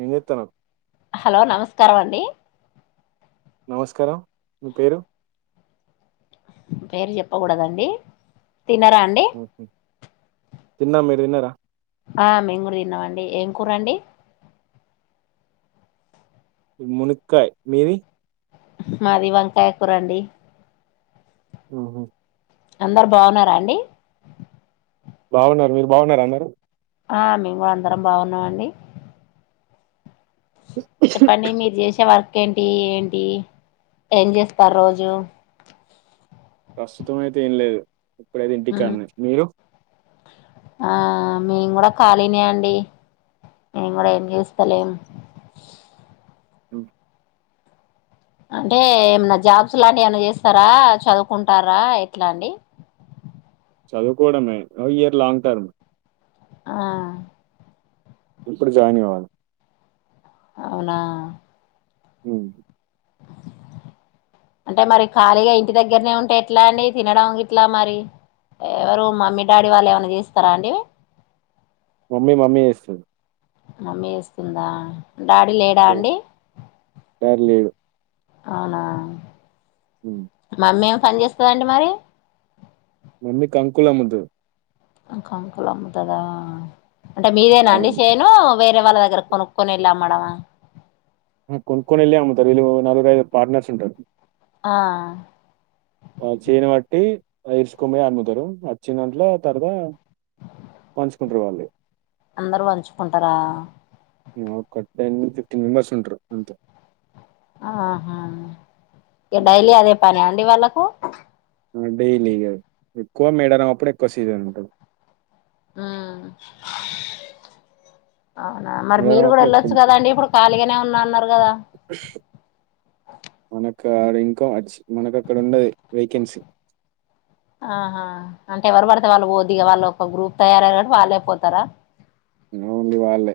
ఎం చెత్తన్నావ్ హలో నమస్కారం అండి నమస్కారం మీ పేరు పేరు చెప్పకూడదండి తినరా అండి తిన్న మీరు తిన్నారా ఆ మెంగూడ తిన్నామండి ఏం కూరండి మునుక్కాయ్ మీది మాది వంకాయ కూరండి ఉహు అందరు బాగున్నారా అండి బాగున్నారు మీరు బాగున్నార అందరు ఆ మేము అందరం బాగున్నాం అండి చెప్పండి మీరు చేసే వర్క్ ఏంటి ఏంటి ఎం చేస్తారు రోజు ప్రస్తుతం అయితే ఏం లేదు ఇప్పుడైతే ఇంటి కాన్నే మీరు ఆ మేము కూడా ఖాళీనే అండి మెంగూడ ఎం చేస్తలేం ఉమ్ అంటే ఏమన్నా జాబ్స్ లాంటివి ఏమన్నా జేస్తరా చదువుకుంటారా ఎట్లాండి చదువుకోడమే ఈ ఇయర్ లాంగ్ టర్మ్ ఆ ఇప్పుడు జాయినన్ గావాలి అవున ఉమ్ అంటే మరి ఖాళీగా ఇంటి దగ్గరనే ఉంటే ఎట్లా అండి తినడం గిట్లా మరి ఎవరు మమ్మీ డాడీ వాళ్ళు ఏమన్నా జేస్తారా అండి మమ్మీ మమ్మీ జేస్తుంది మమ్మి జేస్తుందా డాడీ లేడా అండి డాడీ లేడు అవునా ఉమ్ అమ్మేమి పని చేస్తందండి మరి మమ్మీ కంకులమ్ముతది అంకాంకులమ్ముతదా అంటే మీదేనా అండి చేను వేరే వాళ్ళ దగ్గర కొనుక్కొనెల్లమేడమ్ కొనుక్కొనెళ్ళి అమ్ముతారు వీళ్ళు నాలుగురుఐదు పార్ట్నర్స్ ఉంటారు ఆ ఆ చేను బట్టి ఇరుచుకొమయి అమ్ముతారు వచ్చి దాంట్లో పంచుకుంటారు వాళ్ళు అందరు వంచుకుంటారా ఒక టెన్ ఫిఫ్టీన్ మెంబెర్స్ ఉంటరు అంతే ఆహా ఇ డైలీ అదే పనాండి వాళ్ళకు డైలీ ఇగ ఎక్కువ మేడారం అప్పుడు ఎక్కువ సీజన్ ఉంటుంది అ అవునా మరి మేడారం మీరు గూడా అప్పుడు ఎక్కువ వయెళ్ళొచ్చు ఉంటది గదా అండి ఇప్పుడు ఖాళీగానే ఉన్నా అన్నారు కదా మనక ఆడ ఇంకో అచ్చ మనక అక్కడ ఉండది వేకెన్సీ ఆహా అంటే ఎవరు బడితే వాళ్ళు పోద్దిగ వాళ్ళు ఒక గ్రూప్ తయారయ కాట్టి వాళ్ళే పోతారా ఏమో అండి వాళ్ళే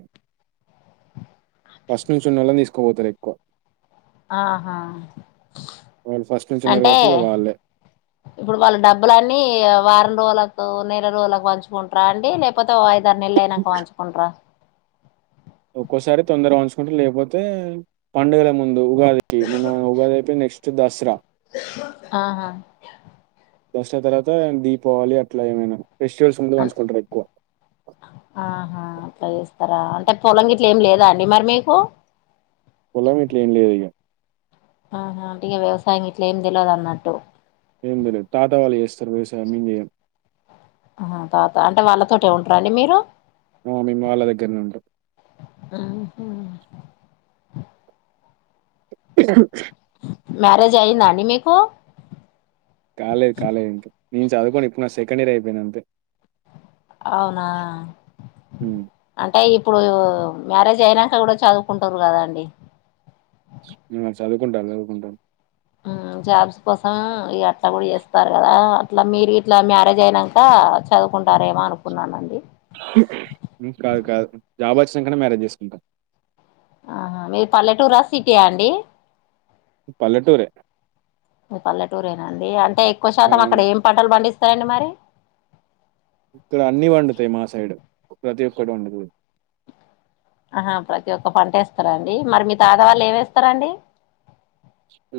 ఫస్ట్ నుంచి ఉన్నళ్ళను తీసుకోపోతారెక్కువ ఆహా వాళ్ళు ఫస్ట్ నుంచి ఉన్నారు అంటే కాబట్టి ఇగ వాళ్ళే ఇప్పుడు వాళ్ళ డబ్బులన్నీ వారం వోలకు నెల రోజులకు పంచుకుంటార అండి లేకపోతే ఓ ఐదరు నెళ్లు అయినాక వంచుకుంటర ఒక్కోసారి తొందర పంచుకుంటే లేకపోతే పండుగల ముందు ఉగాదికి మన్న ఉగాదీపొ దసరా ఆహా దస్ తర్వాత దీపావళి అట్లా ఏమైనా ఫెస్టివల్స్ ముందు అ పంచుకుంటారు ఎక్కువ ఆహా అట్లా చేస్తారా అంటే పొలంగిట్లు ఏం లేదు దాండి మరి మీకు పొలమిట్ల ఏం లేదిగ ఆహా అంటెగ వ్యవసాయం ఇట్లా ఏమి తెలవదన్నట్టు ఏం తెలిదు తాతా వాళ్ళు చేస్తారు వేసా మీంద ఏం తటే ఉంటారంండి మీరు ఆ మేము వాళ్ళ దగ్గరనే ఉంటాం ఆహు ఉంటాం మ్యారేజ్ అయ్యిందాండి మీకు కాలే కాలే ఇంక్ నేను చదువుకోని ఇప్పుడు నా సెకండ్ ఇయర్ అయిపోయిన అంత అవునా హ్మ్. అంటే ఇప్పుడు మ్యారేజ్ అయినాక గూడా చదువుకుంటురు కదా అండి ఆ చదువుకుంటా అదుకుంటాల జాబ్స్ కోసం ఈ అట్లా కూడా చేస్తారు కదా ఇట్లా మీరు ఇట్లా మ్యారేజ్ అయినాక చదువుకుంటారేమో అనుకున్నానండి కాదు కాదు జాబ్ వచ్చినాకనే మ్యారేజ్ చేసుకుంటాారు ఆహా మీరు పల్లెటూరా సిటీయా అండి పల్లెటూర మీ పల్లెటూరేనాండి అంటే ఎక్కువ ఆ, శాతం అక్కడ ఏం పంటలు పండిస్తారండి మరి ఇక్కడ అన్ని వండుతాయి మా సైడ్ ప్రతి ఒక్కటి వండుతు ఆహా ప్రతి ఒక్క పంటేస్తారా అండి మరి మీ తాతవాళ్ళు ఏమిేస్తారాండి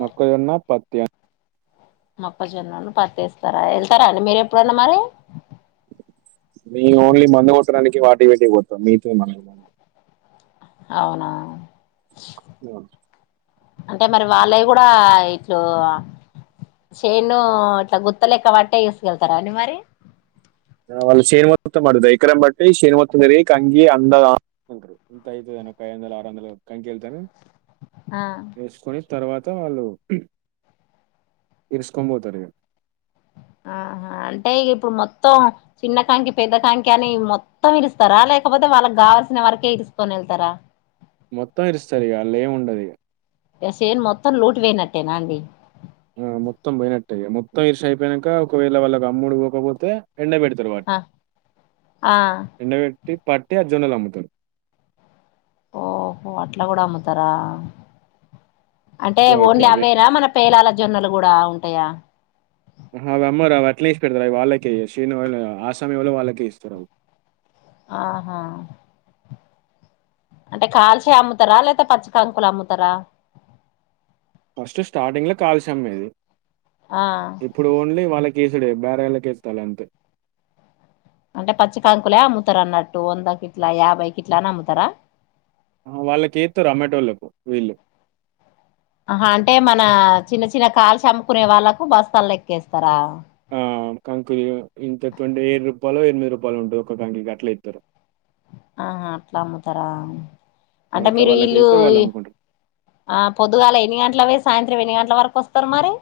మక్కల్ ఎన్నా పాత్యాం మొప్పజొన్నని పతిేస్తారా వెళ్తారా అండి మీర ఎప్పుడున్న మరి మీ ఓన్లీ మందు కొట్టడానికి వాటి పెటి కొత్తాం మీతో మన అవునా అ అంటే మరి వాళ్ళవి కూడా ఇట్లు చేనుు ఇట్లా గుత్తలెక్క పట్టే చసుకెళ్తారా అని మరి నవల్ శేను మతుంమాద ఇక్రం బట్టి శేను మత్త మీరి కంగి అంద నఐ వందల ఆరు వందల కంకెళ్తాను ఆ తర్వాత వాళ్ళు ఇరుసుకొని పోతారు ఆహా అంటే ఇ ఇప్పుడు మొత్తం చిన్న కాంకి పెద్ద కాంకి అని మొత్తం ఇలుస్తారా లేకపోతే వాళ్ళకి కావల్సిన వరకే తీసుకొని వెళ్తారా మొత్తం ఇరుస్తారు ఇక అళ్ ఏము ఉండదుక ఎసేను మొత్తం లటు పోయినట్టేనా అండి ఆ మొం పోనట్టయ మొత్తం ఇర్ష అయిపోయానాక ఒకవేళ వాళ్ళకి అమ్ముడు పోకపోతే ఎండ పెట్తర్వాడి ఆ ఆ ఎండ పెట్ త పార్టీ అ జాల మతం ఓహో అట్లా కూడా అమ్ముతారా అంటే వా ఇప్పుడు ఓన్లీ అదే. అవేనా మన పేలాల జొన్నలు కూడా ఉంటాయా అవి అమ్మరు అవి అట్లా ఇసి పెడతారు అవి వాళ్ళకే శనిళ ఆ సమయంలోళ్ళ వాళ్ళకే ఇస్తారు అ ఆహా అంటే కాల్చయ అమ్ముతారా లేదా పచ్చ కాంకులు అమ్ముతారా ఫస్ట్ స్టార్టింగ్ లో కాల్సమ్మది ఆ ఇప్పుడు ఓన్లీ వాళ్ళకి కేసుడే బేార ఎళ్లా కేస్తాల అంతే అంటే పచ్చ కాంకులే అమ్ముతారు అన్నట్టు వందకిిట్లా యాభైకిిట్లాని అమ్ముతారా ఆ వాళ్ళకిస్త రొమాటోపు వీళ్ళు ఆా అంటే మన చిన్న చిన్న కాలు చమ్ముకునే వాళ్ళకు బస్తాలు ఎక్కేస్తారా ఆ కంకులు ఇంతవంటే ఏడు రూపాయలు ఎనిమిది రూపాయలు ఉంట ఒక కంకుకి అట్లా ఇతారు ఆహా అట్లా అమ్ముతారా అంటే అట్లా మీరు వీల్లు వాళ్ళకేత్తే వాళ్ళు అమ్ముకుంటారు. ఆ పొద్దుగాల ఎన్ని గంటలవే సాయంత్రం ఎన్ని గంటల ఇట్ల వరకు వస్తారు మరి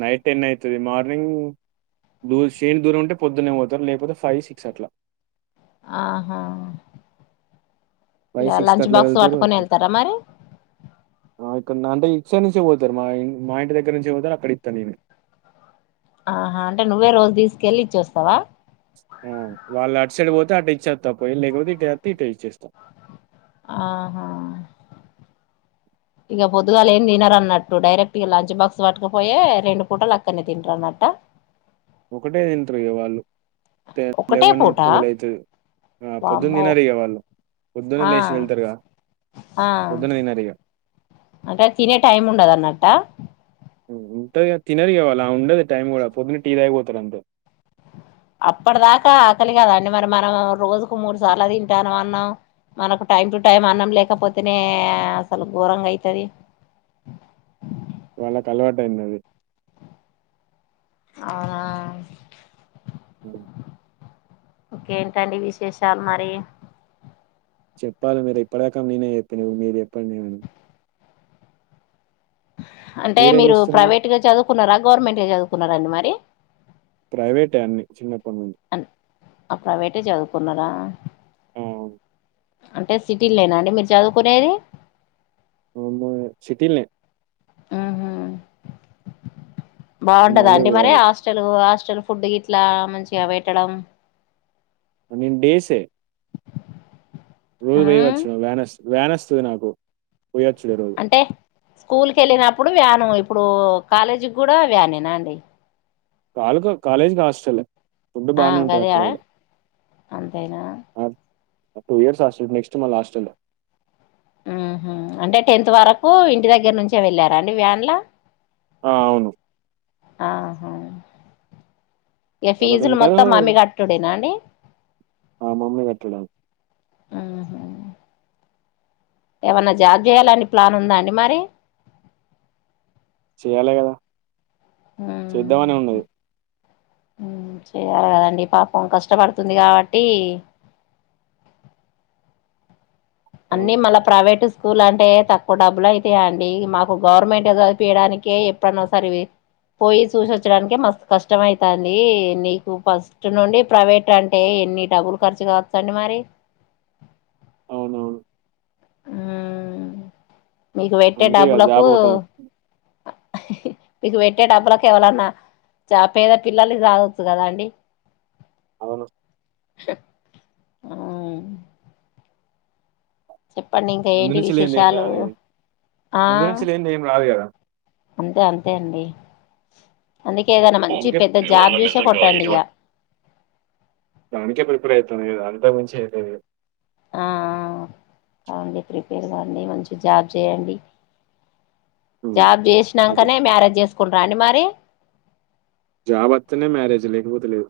నైట్ టెన్ అయితుది మార్నింగ్ దూ శేని దూరం ఉంటే పొద్దున్నే పోవుతారు లేకపోతే ఫైవ్ సిక్స్ అట్లా ఆహా ఫైవ్ ఇగా సిక్స్ కి లంచ్ అట్లా బాక్స్ వెళ్తారు పట్టుకొని వెళ్తారా మరి ఎటిసైడ్ నుంచే పోతారు మా మా ఇంటి దగ్గర నుంచే పోతారు అక్కడ ఇత్త నేను ఆహా అంటే నువ్వే రోజు తీసుకెల్లీ ఇచ్చేస్తావా ఆ వాళ్ళు అటు సైడ్ పోతే అటు ఇచ్చేస్తా పోయి లేకపోతే ఇటుస్తే ఇటు ఇచ్చేస్తా ఆహా ఇగ పొద్దుగాల ఏం తినరు అన్నట్టు డైరెక్ట్ ఇగ లంచ్ బాక్స్ పట్టుకపోయే రెండు పూటలు అక్కడనే తింటారు అన్నట్ట ఒకటే తింట్రు ఇగవాళ్ళు ట ఒకటే లెవెన్ పూట ట్వెల్వ్ అవుతుది ఆ పొద్దున్న వామ్మో తినారు ఇగ వాళ్ళు పొద్దున్న ఆ లేచి వెళ్తారుగా ఆ పొద్దున్న తినారు ఇగ అంటే తినే టైం ఉండదు అన్నట్ట ఉంటాది తినరు ఆడవాళ్ళు ఆ ఉండదు టైం కూడా పొద్దున్న టీ తాగిపోతారు అంతే అప్పటిదాకా ఆకలి కదాండి మరి మనం రోజుకు మూడు సార్లు తింటానం అన్నాం మనకు టైం టు టైం అన్నం లేకపోతేనే అసలు ఘోరంగా అయితది వాళ్ళకు అలవాటుయినది అవునా అ ఇకేంటండి విశేషాలు మరి చెప్పాలి మీరు ఇప్పడకం నేనే చెప్పినిగా మీరు చేప్పండి అంటే మీరేం మీరు చేస్తున్నారు ప్రైవేట్గా చదువుకున్నారా గవర్నమెంటే చదువుకున్నారాండి మరి ప్రైవేటే అన్ని చిన్నప్పుడు అ అప్రవేటే చదువుకున్నారా ఆ, అంటే సిటీల్నేన అండి మీరు చదువుకునేది మ సిటిల్ నే బాగుంటద మళ్ళీ అండి మరి పోవాలి హాస్టల్ హాస్టల్ ఫుడ్ ఇట్లా మంచిగా పెట్టడం మేం డేస్ే రోజు ఉమ్ పోయవచ్చు వేన వేనొస్తుంది నాకు పోయచ్చుడుే రోజు స్కూల్కి వెళ్ళినప్పుడు వ్యాను ఇప్పుడు కాలేజీకి కూడా వ్యానేనా అండి కాలు కాలేజీ కాస్టల్ ఫుడ్ ఆ బానే ఉంటది గదే అక్కడ కూడా అంతేనా టూ ఇయర్స్ హస్టల్ నెక్స్ట్ మళ్ళ హస్టలే ఉహూ అంటే టెన్త్ వరకు ఇంటి దగ్గర నుంచే వెళ్ళారా అండి వ్యాన్లా ఆ అవును ఆహా ఇక తర్వాత ఫీజులు ఇంటర్ మొత్తం మమ్మీ కటుడేనా అండి ఆ మమ్ీ కట్టుడ ఆహా ఏమన్నా జాబ్ చేయాలని ప్లాన్ ఉందా అండి మరి చేయాలి కదా చేద్దామనె ఉంది చెయాలి కదండి పాపం కష్టపడుతుంది కాబట్టి [inaudible] అన్నీ అవును మళ్ళ ప్రైవేటు స్కూల్ అంటే తక్కు డబులు అయితాయా అండి మాకు గవర్నమెంట్ చదుపియడానికే ఎప్పుడైన్నా సదివేది పోయి చూసిొచ్చడానినికిే మ కష్టం అయితంది నీకు ఫస్ట్ నుండి ప్రైవేట్ అంటే ఎన్ని డబ్బులు ఖర్చు కావచ్చ అండి మరి అవునవును ఆ మీకు పెట్టే అందుకే కదా డబ్బులకు జాబ్ ఒకటి మీకు పెట్టే డబ్బులకు ఎవలన్నా చ పేద పిల్లలు సాాదొచ్చు కదా అండి అవును ఆ చెప్పండి ఇంకా ముందు ఏంటి నుంచి లేనిది ఏం విశేషాలు రాదు కదా ఆ ముందు నుంచి లేనిది ఏం రాదు కదా అంతే అంతే అండి అందుకే ఏదైనా మంచి కే పెద్ద ఇ వళ జాబ్ చూసే మతం కొట్టండి కవచ్చట్ం ఇక అనకే ప్రిపేర్ అయిత అంత ముంచియదు ఆ ఆ కాడి ప్రిపేర్ కాండి మంచి జాబ్ చేయండి లేదు జాబ్ చేసినాకనే మ్యారేజ్ చేసుకుంటరా అండి మరి జాబ్ వాతేనే మ్యారేజ్ లేకపోతె లేదు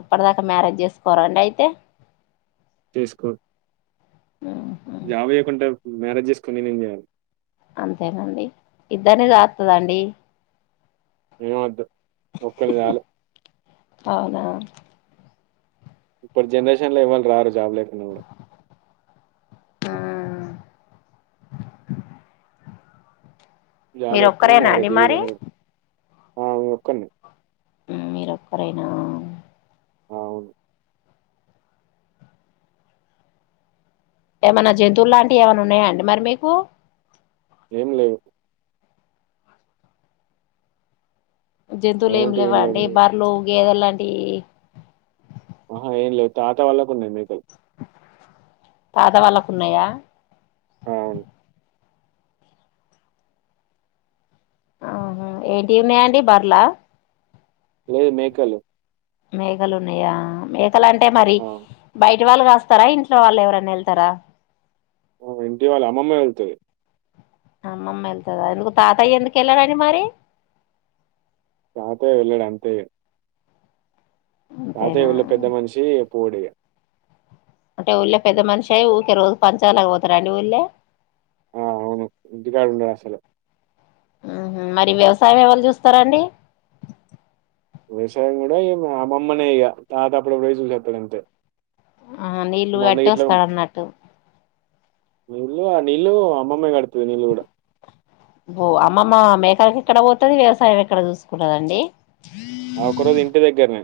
అప్పటిదాకా మ్యారేజ్ చేసుకోరండి అయితే చేసుకోను ఉహు జాబ్ చేయ్యకుండా మ్యారేజ్ చేసుకుని నేనేం చేయను అంతేనండి ఇద్దర్ని చేతడండి ఏం వొద్దు ఒక్కని చాలు అవునా ఇప్పుడు జనరేషన్ లో ఎవరు రారు జాబ్ లకి జాబ్ మీరు వాతేనే ఒక్కరేనా మనం అండి మరి చేయలేము అ నొకండి మీరొక్కరైనా అవును ఏమైన్నా జంతువులు లాంటివి ఏమైనా ఉన్నాయా అండి మరి మీకు ఏం లేవు జంతువులు ఏం అవలంటే లేవా అండి లేవు బర్రలు గేదే లాంటి ఆహా ఏం లేదు తాత వాళ్ళకు ఉన్నాయి మెకలు తాత వాళ్ళకు ఉన్నాయా అవును ఆహ ఏంటిఉన్నాయండి బర్ల లేదు మేకలు మేకలు ఉన్నాయా మేకలు అంటే మరి ఆ, బయట ఇట్ వాళ్ళు కాస్తారా ఇంట్లో వాళ్ళు ఎవరైనా వెళ్తారా ఇంటి వాళ్ళు అమ్మమ్మ వెళ్తుది అమ్మమ్మ వెళ్తుందా ఎందుకు తాతయ్య ఎందుకు వెళ్ళారండి మరి తాతయ్య వెళ్ళాడు అంతే అంతేనా తాతయ్య వాలా పెద్ద మనిషి ఓకురే అంటే ఉళ్ళె పెద్ద మనిషియి ఊరికే రోజు పంచాలక పోతారండి ఊళ్ళే ఆ అవును ఇంటికాడు ఉండడు అసలు మరి వ్యవసాయం ఎవల్ చూస్తారాండి వ్యవసాయం కూడా మామమ్మనే ఇక తాత అప్పుడు అపుడు చూసితాడు అంతే ఆ నీళ్ళు అట్ట వస్తాడు అన్నట్టు నిల్ నిలు అమ్మమ్మగా కడతాది నిల్ కూడా అమ్మమ్మ మేకకి ఎక్కడ పోతుది వ్యవసాయం ఎక్కడ చూసుకుంటదండి ఆ ఒకరోజు ఇంటి దగ్గరనే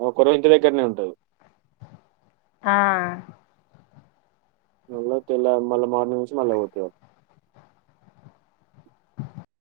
అ ఒక్క రోజు ఇంటి దగ్గరనే ఉంటది ఆ మ తెలా మళ మోర్నింగ్ నుంచి మల్ల పోతది